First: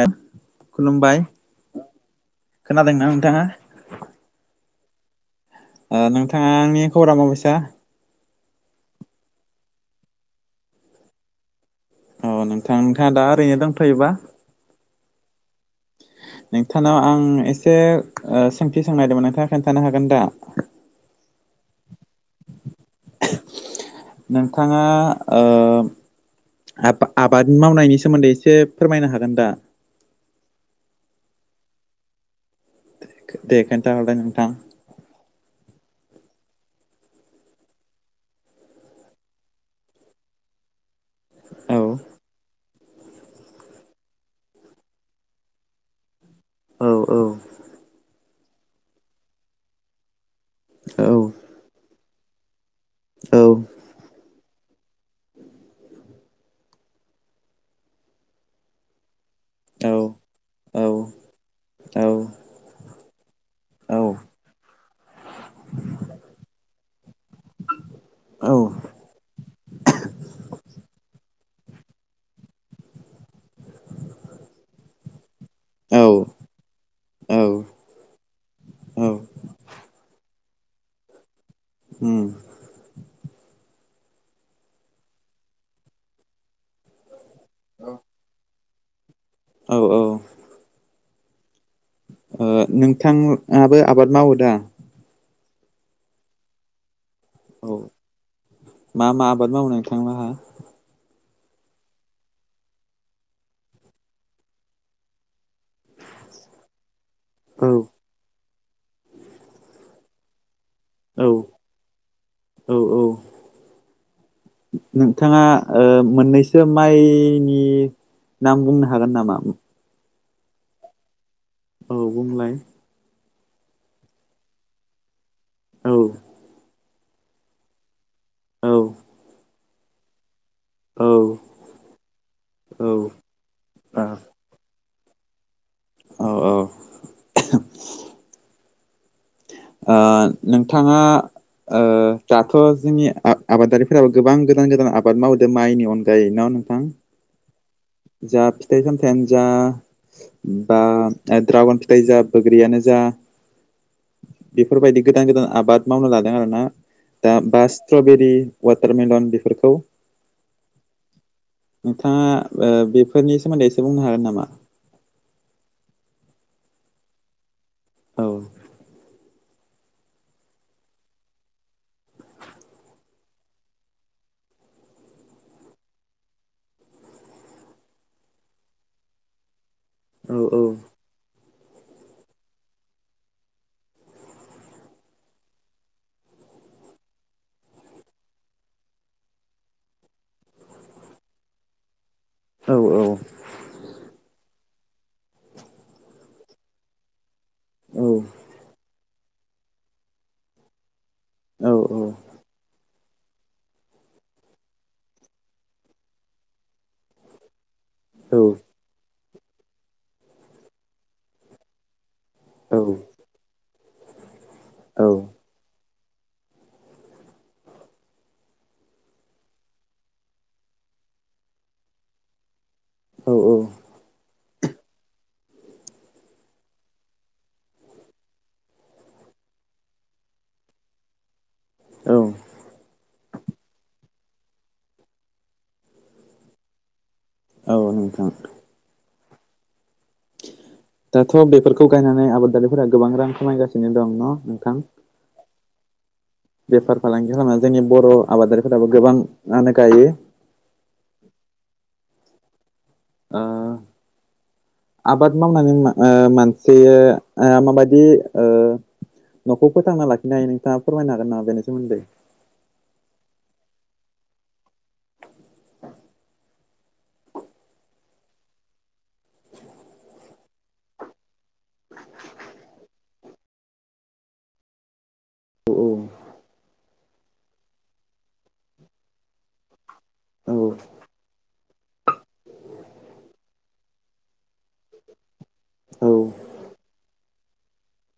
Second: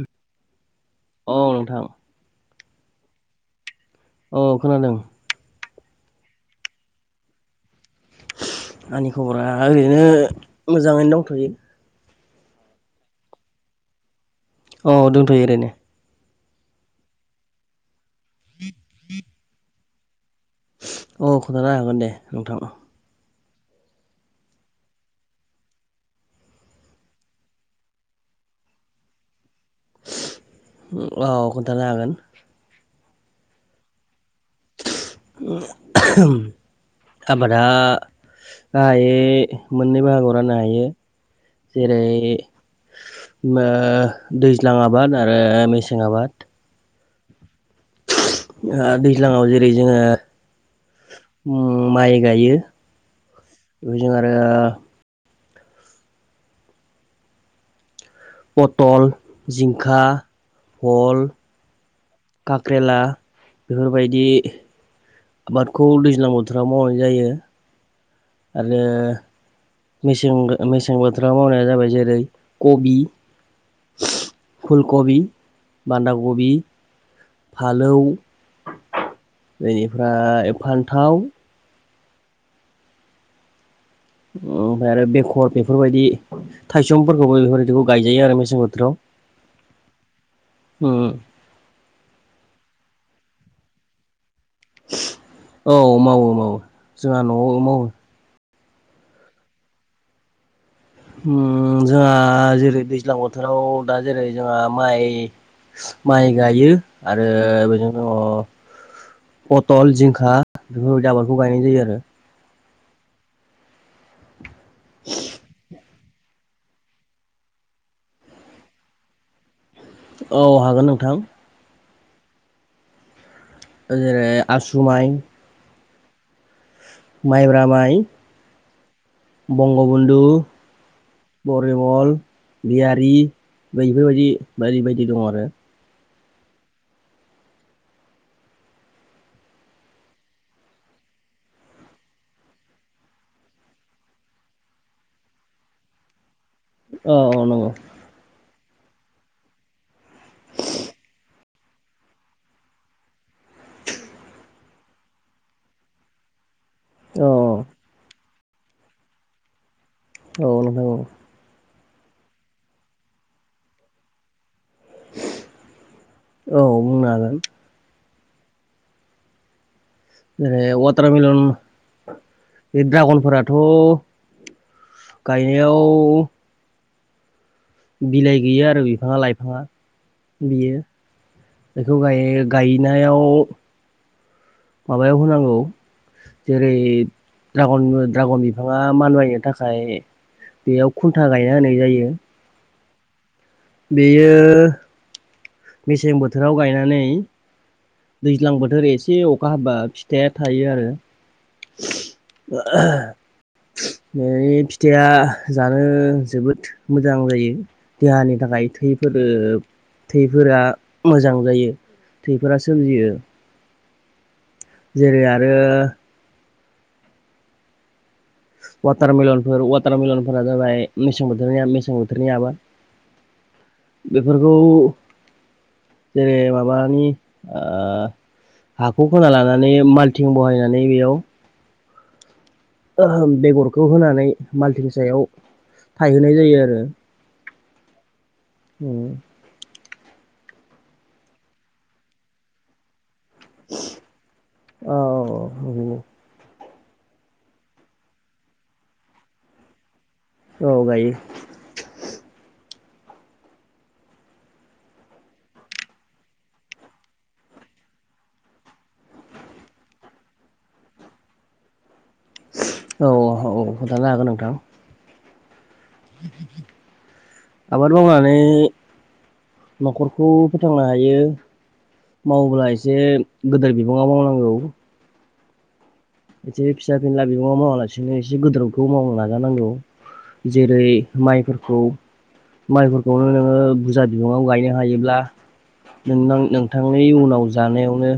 ओ खुलुमबाय, औ नोंथां खोनादोंना नोंथाङा? औ खोनादों ओ नोंथाङानि खबरा मा बायसा? आंनि खबरा ओरैनो मोजाङैनो दंथ'यो। अ नोंथां नोंथाङा दा ओरैनो दंथ'योबा? औ दंथ'यो ओरैनो। नोंथानाव आं एसे सोंथि सोंनायागदोंमोन नोंथाङा खोन्थानो हागोन दा? अ खोन्थानो हागोन दे नोंथां। नोंथाङा ओ आबा- आबाद मावनायनि सोमोन्दै एसे फोरमायनो हागोन दा? औ खोन्थानो हागोन। दे खिथा हरलाय नोंथां। [inaudible] आबादा गाहायै मोननै बाहागोआव राननो हायो। औ जेरै ओ दैज्लां आबाद आरो मेसें आबाद औ औ आ दैज्लाङाव जेरै जोङो औ ओ माइ गायो औ ओजों आरो पथल औ औ औ काक्रेला औ बेफोरबायदि आबादखौ दैज्लां बोथोराव मावनाय जायो। आरो मेसें मेसें बोथोराव मावनाया जाबाय जेरै कबि फुलकबि औ बान्दाखबि। फालौ औ बेनिफ्राय फान्थाव। उम ओमफाय आरो बेकर बेफोरबायदि थायसंफोरखौबो बेफोरबायदिखौ औ गायजायो आरो मेसें औ ओ बोथोराव उम। ओ नोंथाङाबो आबाद मावो दा? औ मावो मावो जोंहा न'आव औ मावो। मा मा आबाद मावो नोंथां लाहा? उम जोंहा जेरै दैज्लां बोथोराव दा जेरै जोंहा माइ माइ गायो आरो औ बेजों दङ पथल जिंखा बेफोरबायदि औ आबादखौ गायनाय जायो आरो। औ औ नोंथाङा ओ मोननैस सोर माइनि नाम बुंनो हागोन नामा? औ हागोन नोंथां औ बुंलाय जेरै आसुमाइ औ माइब्रामाइ औ बंगबन्धु औ फररिमल गियारि बैफोरबायदि बायदि बायदि दं आरो। औ औ ओ नोंथाङा ओ दाथ' जोंनि आ-आबादारिफोराबो गोबां गोदान गोदान आबाद मावदों माइनि अनगायै न नोंथां। औ औ नंगौ जा फिथाइ सामथायानो जा बा ड्रागन फिथाय जा बैग्रियानो जा बेफोरबायदि गोदान गोदान आबाद मावनो लादों आरोना औ दा बास स्ट्रबेरि वाटारमेलन बेफोरखौ औ नोंथां औ नोंथाङा ओ बेफोरनि सोमोन्दै एसे बुंनो हागोन नामा? औ बुंनो हागोन। औ जेरै वाटारमेलन बे ड्रागनफोराथ' गायनायाव बिलाइ गैयो आरो बिफाङा लाइफाङा औ औ बियो। बेखौ गायो गायनायाव माबायाव होनांगौ जेरै द्रागन द्रागन बिफाङा मानबायनो थाखाय बेयाव खुन्था गायना होनाय जायो। औ औ बियो मेसें बोथोराव गायनानै औ दैज्लां बोथोर एसे अखा हाबा फिथाइया थायो आरो। औ औ। [unintelligible] फिथाइया जानो जोबोद मोजां जायो। देहानि थाखाय थैफोरो थैफोरा मोजां जायो थैफोरा सोमजियो। जेरै आरो वाटारमेलनफोर वाटारमेलनफोरा जाबाय मेसें बोथोरनिया मेसें बोथोरनियाबो औ औ। बेफोरखौ जेरै माबानि ओ हाखौ खोना लानानै माल्थिं बहायनानै बेयाव औ। बेगरखौ होनानै माल्थिं सायाव थाहहोनाय जायो आरो। [unintelligible] उम दाथ' बेफोरखौ गायनानै आबादारिफोरा गोबां रां खामायगासिनो दं न' नोंथां औ बेफार फालांगि खालामनानै जोंनि बर' आबादारिफोराबो गोबाङानो गायो। औ गायो। ओ। आबाद मावनानै मानसिया माबाददि ओ न'खौ फोथांना लाखि हायो नोंथाङा फोरमायनो हागोन नाम बेनि सोमोन्दै। औ औ औ खोथानो हागोन नोंथां। आबाद मावङनानै न'खरखौ फोथांनो हायो। माव्ला एसे गोदिर बिबाङा मावनांगौ। औ एसे फिसा फिला बिबङाव मावालासिनो एसे गोदोरावखौ मावनो नाजानांगौ। औ जेरै माइफोरखौ माइफोरखौनो नोङो बुरजा बिबाङाव गायो हायोब्ला औ नोंथांनि उनाव जानायावनो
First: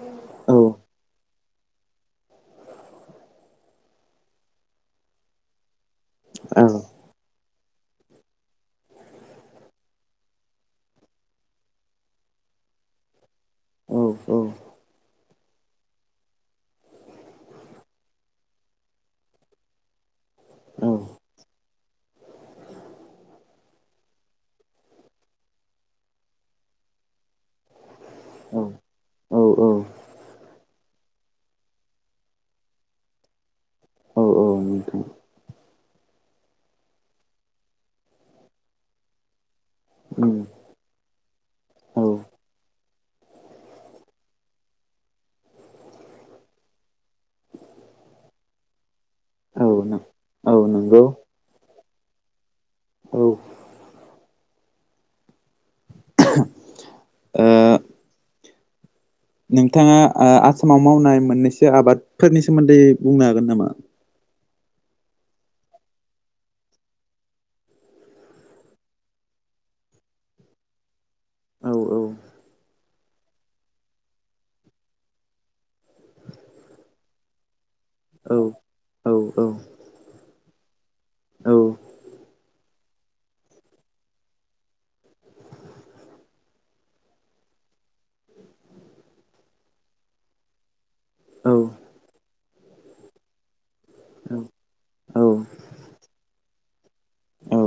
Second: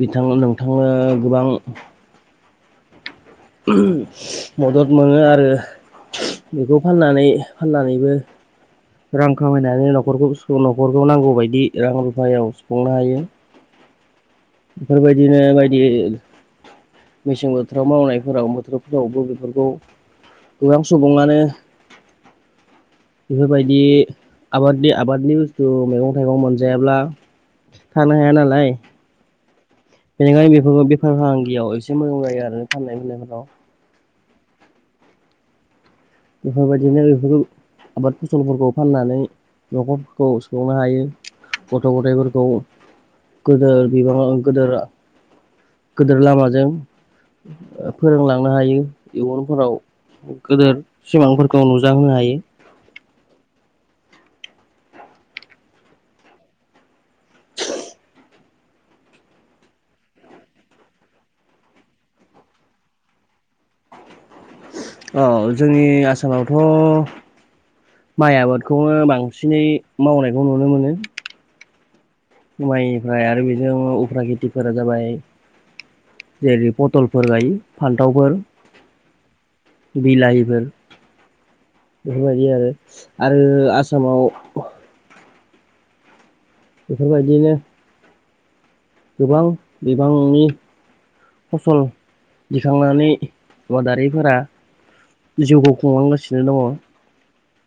बिथां औ नोंथांनो गोबां मदद मोनो आरो औ बेखौ फाननानै फाननानैबो रां खामायनानै न'खरखौ न'खरखौ नांगौ बायदि रां रुफायाव सुफुंनो हायो। औ औ। बेफोरबायदिनो बायदि मेसें बोथोराव मावनायफोराव बोथोरफोरावबो बेफोरखौ गोबां औ सुबुङानो बेफोरबायदि आबादनि आबादनि बुस्थु मैगं थाइगं मोनजायाब्ला थानो हाया नालाय। औ औ। बेनिखायनो बेफोरखौ बेफार फालांगियाव एसे मोजां जायो आरो फाननाय फाननायफोराव। [unintelligible] बेफोरबायदिनो बेफोर आबाद फसलफोरखौ फाननानै न'खरफोरखौ संनो हायो गथ' गथायाइफोरखौ गोदोर बिबाङाव गोदोर गेदिर लामाजों फोरोंलांनो हायो इयुनफोराव। औ औ नोंथां औ गेदेर नंगौ सिमांफोरखौ नुजााहोनो हायो। औ ओ नोंथाङा आसामाव मावनाय मोननैसो आबादफोरनि सोमोन्दै बुंनो हागोन नामा? औ जोंनि आसामावथ' माइ आबादखौनो बांसिनै मावनायखौ नुनो मोनो। औ औ। माइनिफ्राय आरो बेजों उफ्रा खेथिफोरा जाबाय जेरै पथलफोर गायो औ फान्थावफोर। औ औ बिलाहिफोर बेफोरबायदि आरो आरो आसामाव बेफोरबायदिनो गोबां बिबांनि औ फसल दिखांनानै आबादारिफोरा औ जिउखौ खुंलांगासिनो दङ। ओ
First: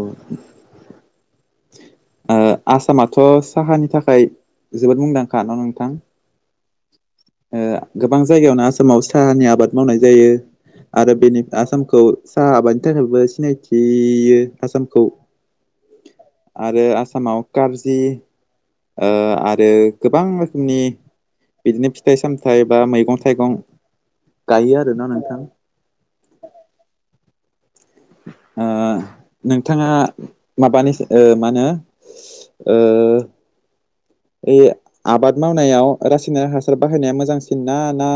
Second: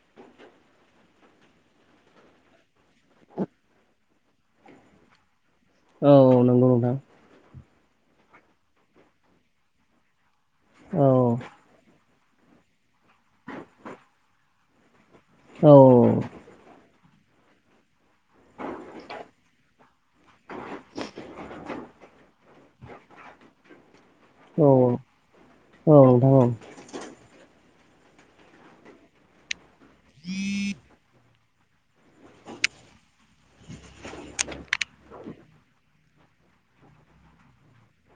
आसामाथ' साहानि थाखाय जोबोद मुंदांखा न' नोंथां? औ औ नंगौ नोंथां। ओ गोबां जायगायावनो आसामाव साहानि आबाद मावनाय जायो। औ आरो बेनि आसामखौ साहा हाबानि थाखायबो सिनायथियो आसामखौ औ औ आरो आसामाव कार्जि आरो गोबां रोखोमनि बिदिनो फिथाइ सामथायाइ बा मैगं थाइगं औ गायो आरोना नोंथां। औ नोंथां औ ओ नोंथाङा माबानि ओ मानो ओ [inaudible] बे आबाद मावनायाव रासायनारिक हासार बाहायनाया मोजांसिन ना ना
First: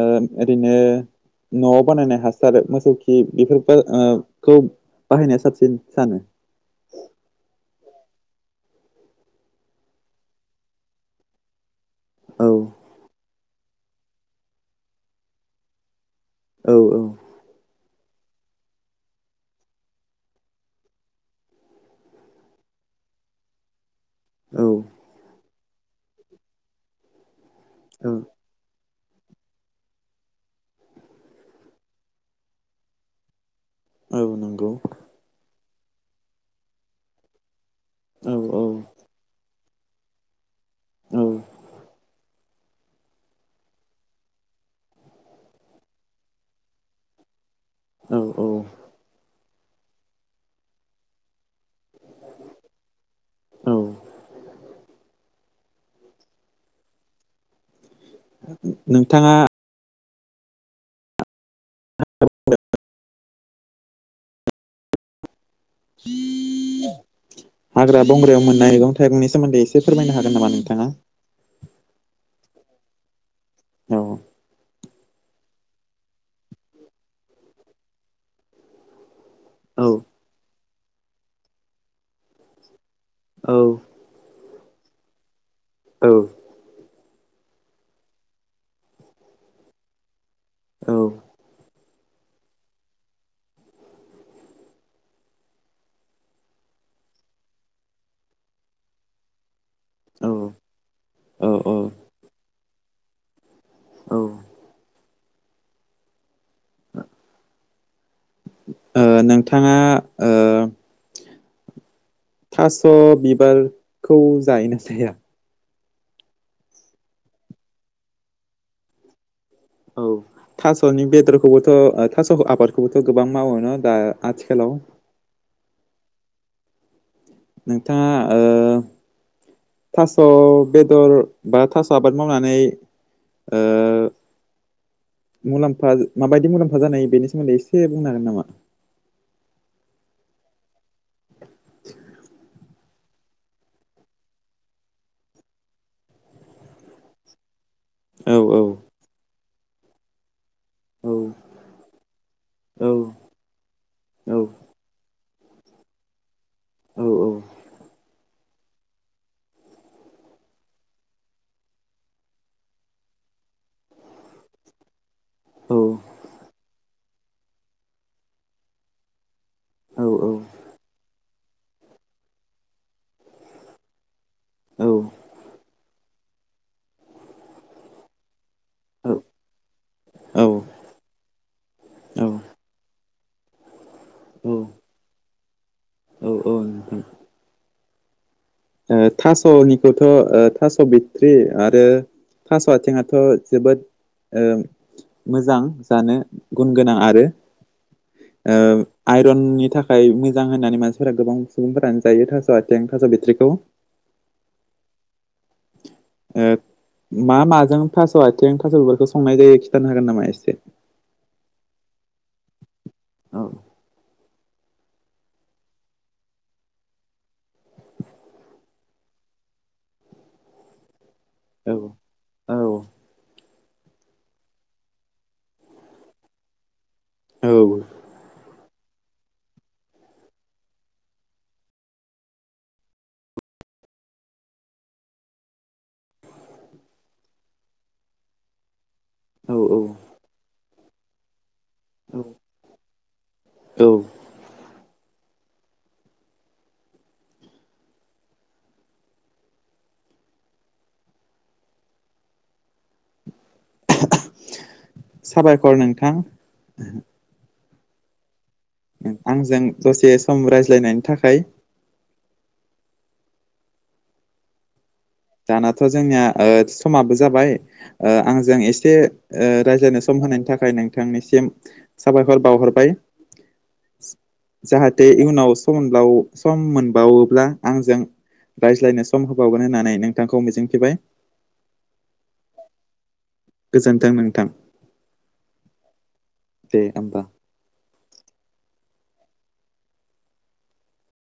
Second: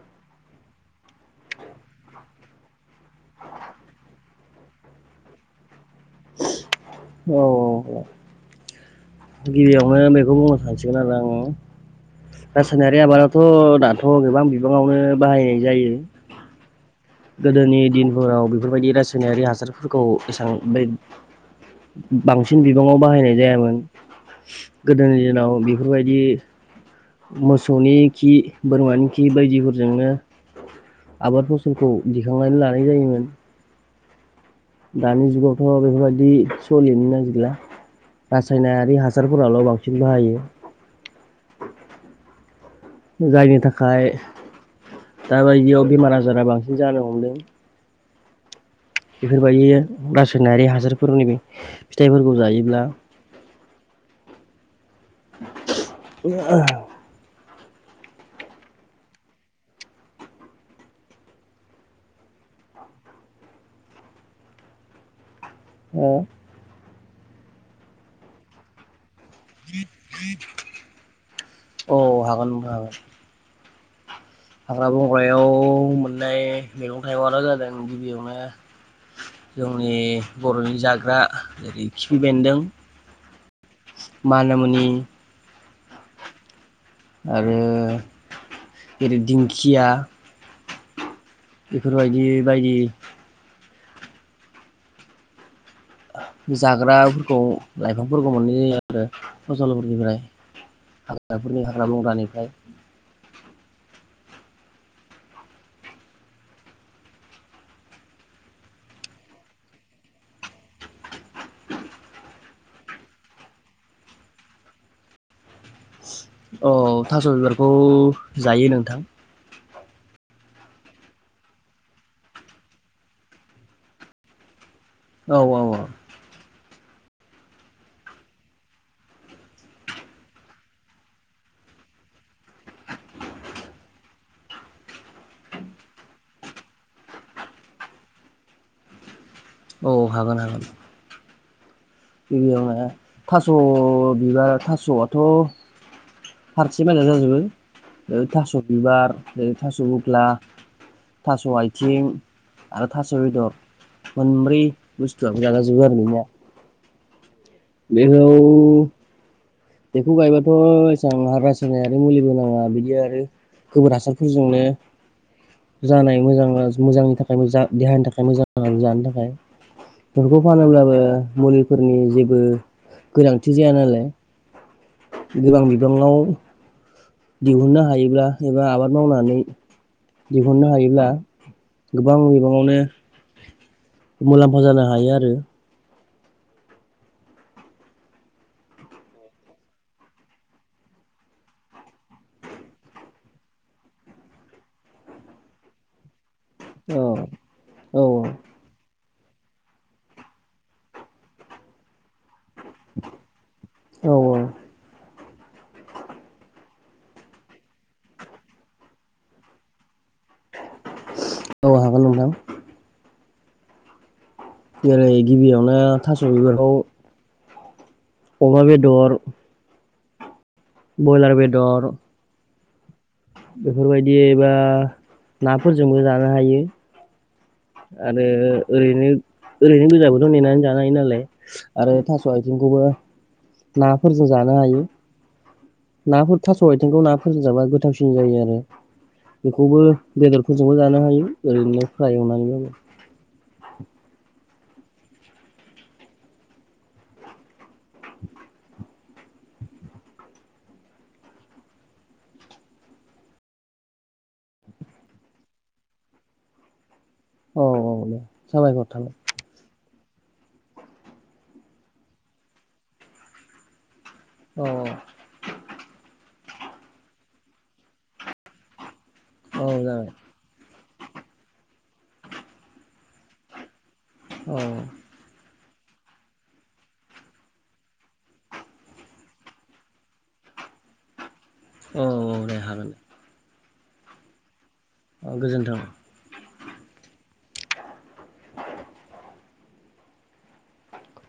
ओ ओरैनो न'आव बानायनाय हासार मोसौ खि बेफोर खौ [unintelligible] बाहायनाया साबसिन सानो? [unintelligible] औ औ दे गिबियावनो बेखौ बुंनो सानसिगोन आरो आङो औ रासायनारि बे आबादाथ' दाथ' गोबां बिबाङावनो बाहायनाय जायो। औ औ गोदोनि दिनफोराव बेफोरबायदि रासायनारि हासारफोरखौ एसां बे बांसिन बिबाङाव बाहायनाय जायामोन औ गोदोनि दिनाव बेफोरबायदि मोसौनि औ खि बोरमानि खि बायदिफोरजोंनो आबाद फसलखौ दिखांनानै लानाय जायोमोन आ नोंगौ दानि जुगावथ' बेफोरबायदि सलिनो नागिरला औ औ रासायनारि हासारफोराल' बांसिन बिदिनो बाहायो। औ जायनि थाखाय दाबायदियाव बेमार आजारा बांसिन जानो हमदों। औ औ बेफोरबायदि रासायनारि हासारफोरनि फिथाइफोरखौ जायोब्ला औ [unintelligible] नोंथाङा [unintelligible] [unintelligible] औ हाग्रा बंग्रायाव मोननाय गं फोरनि सोमोन्दै एसे फोरमायनो हागोन नामा नोंथाङा? अ हागोन नोंथां हागोन। औ हाग्रा बंग्रायाव मोननाय मैगं थाइगंआनो जादों गिबियावनो औ जोंनि बर'नि जाग्रा जेरै खिफि बेन्दों। औ मानामुनि औ आरो जरै दिंखिया औ बेफोरबायदि बायदि जाग्राफोरखौ लाइफांफोरखौ मोननाय जायो आरो। फसलफोरनिफ्राय हाग्राफोरनि औ औ हाग्रा बंग्रानिफ्राय [inaudible] औ। ओ नोंथाङा ओ थास' बिबारखौ जायो ना जाया? औ थास' बिबारखौ जायो नोंथां। औ। थास'नि बेदरखौबोथ' थास' आबादखौबोथ' गोबां मावो न' दा आथिखालाव? औ औ औ। नोंथाङा ओ थास' बेदर बा थास' आबाद मावनानै ओ मुलाम्फा माबायदि मुलाम्फा जानाय बेनि सोमोन्दै एसे बुंनो हागोन नामा? औ हागोन हागोन। गिबियावनो थास' बिबार थास'आथ' फारसेबाय जाजोबो ओ औ थास' औ बिबारै थास' फस्ला औ थास' आथिं आरो थास' बेदर। औ मोनब्रै बुस्थुआबो जाजाजोबो आरो नोंथां। औ औ। बेहाव बेखौ गायबाथ' एसां हारास होनाय आरो मुलिबो नाङा बिदि आरो। गोबोर हासारफोरजोंनो औ जानाय मोजां मोजांनि थाखाय थाखाय मोजां देहानि थाखाय मोजांनानै जानो थाखाय। औ बेफोरखौ फानोब्लाबो मुलिफोरनि जेबो गोनांथि जाया नालाय। औ। गोरां बिफाङाव दिहुननो हायोब्ला एबा आबाद औ मावनानै औ दिहुननो हायोब्ला गोबां बिबाङावनो मुलाम्फा जानो हायो आरो। औ औ। थास'निखौथ' ओ थास' बिथट्रि आरो थास' आथिंआथ' जोबोद मोजां जानो। गुन औ गोनां आरो औ ओ आइरननि थाखाय मोजां होननानै मानसिफोरा गोबां सुबुंफोरानो जायो थास' आथिं थास' बेट्रिखौ। औ औ। ओ मा माजों थास' आइथेंजों थास' बिबाफोरखौ संनाय जायो खिथानो हागोन नामा एसे? औ हागोन नोंथां। औ जेरै गिबियावनो थास' बिबारखौ अमा बेदर ब्रयलार औ बेदर औ। बेफोरबायदिबा नाफोरजोंबो जानो हायो। औ। आरो ओरैनो ओरैनो गोजाबोथ' नेनानै जानो हायो नालाय। आरो थास' आथिंखौबो नाफोरजों जानो हायो। नाफोर थास' आथेंखौ नाफोरजों जाबा गोथावसिन जायो आरो औ बेखौबो बेदरफोरजोंबो जानो हायो ओरैनो फ्राय औ एवनानैबाबो। औ। साबायखर नोंथां। औ औ दे साबायहर थाबाय। आंजों दसे सम रायज्लायनायनि थाखाय अ दानाथ' जोंनिया ओ समाबो जाबाय ओ आंजों एसे ओ औ औ रायज्लायनो जाबाय सम होनायनि थाखाय नोंथांनिसिम साबायखर बावहरबाय। औ जाहाथे इउनाव सम मोनब्लाव सम मोनबावोब्ला आंजों रायज्लायनो सम होबावगोन होननानै नों थांखौ मिजिंथिबाय। औ औ दे हागोन। गोजोन्थों नोंथां। अ गोजोन्थों। दे होमबा।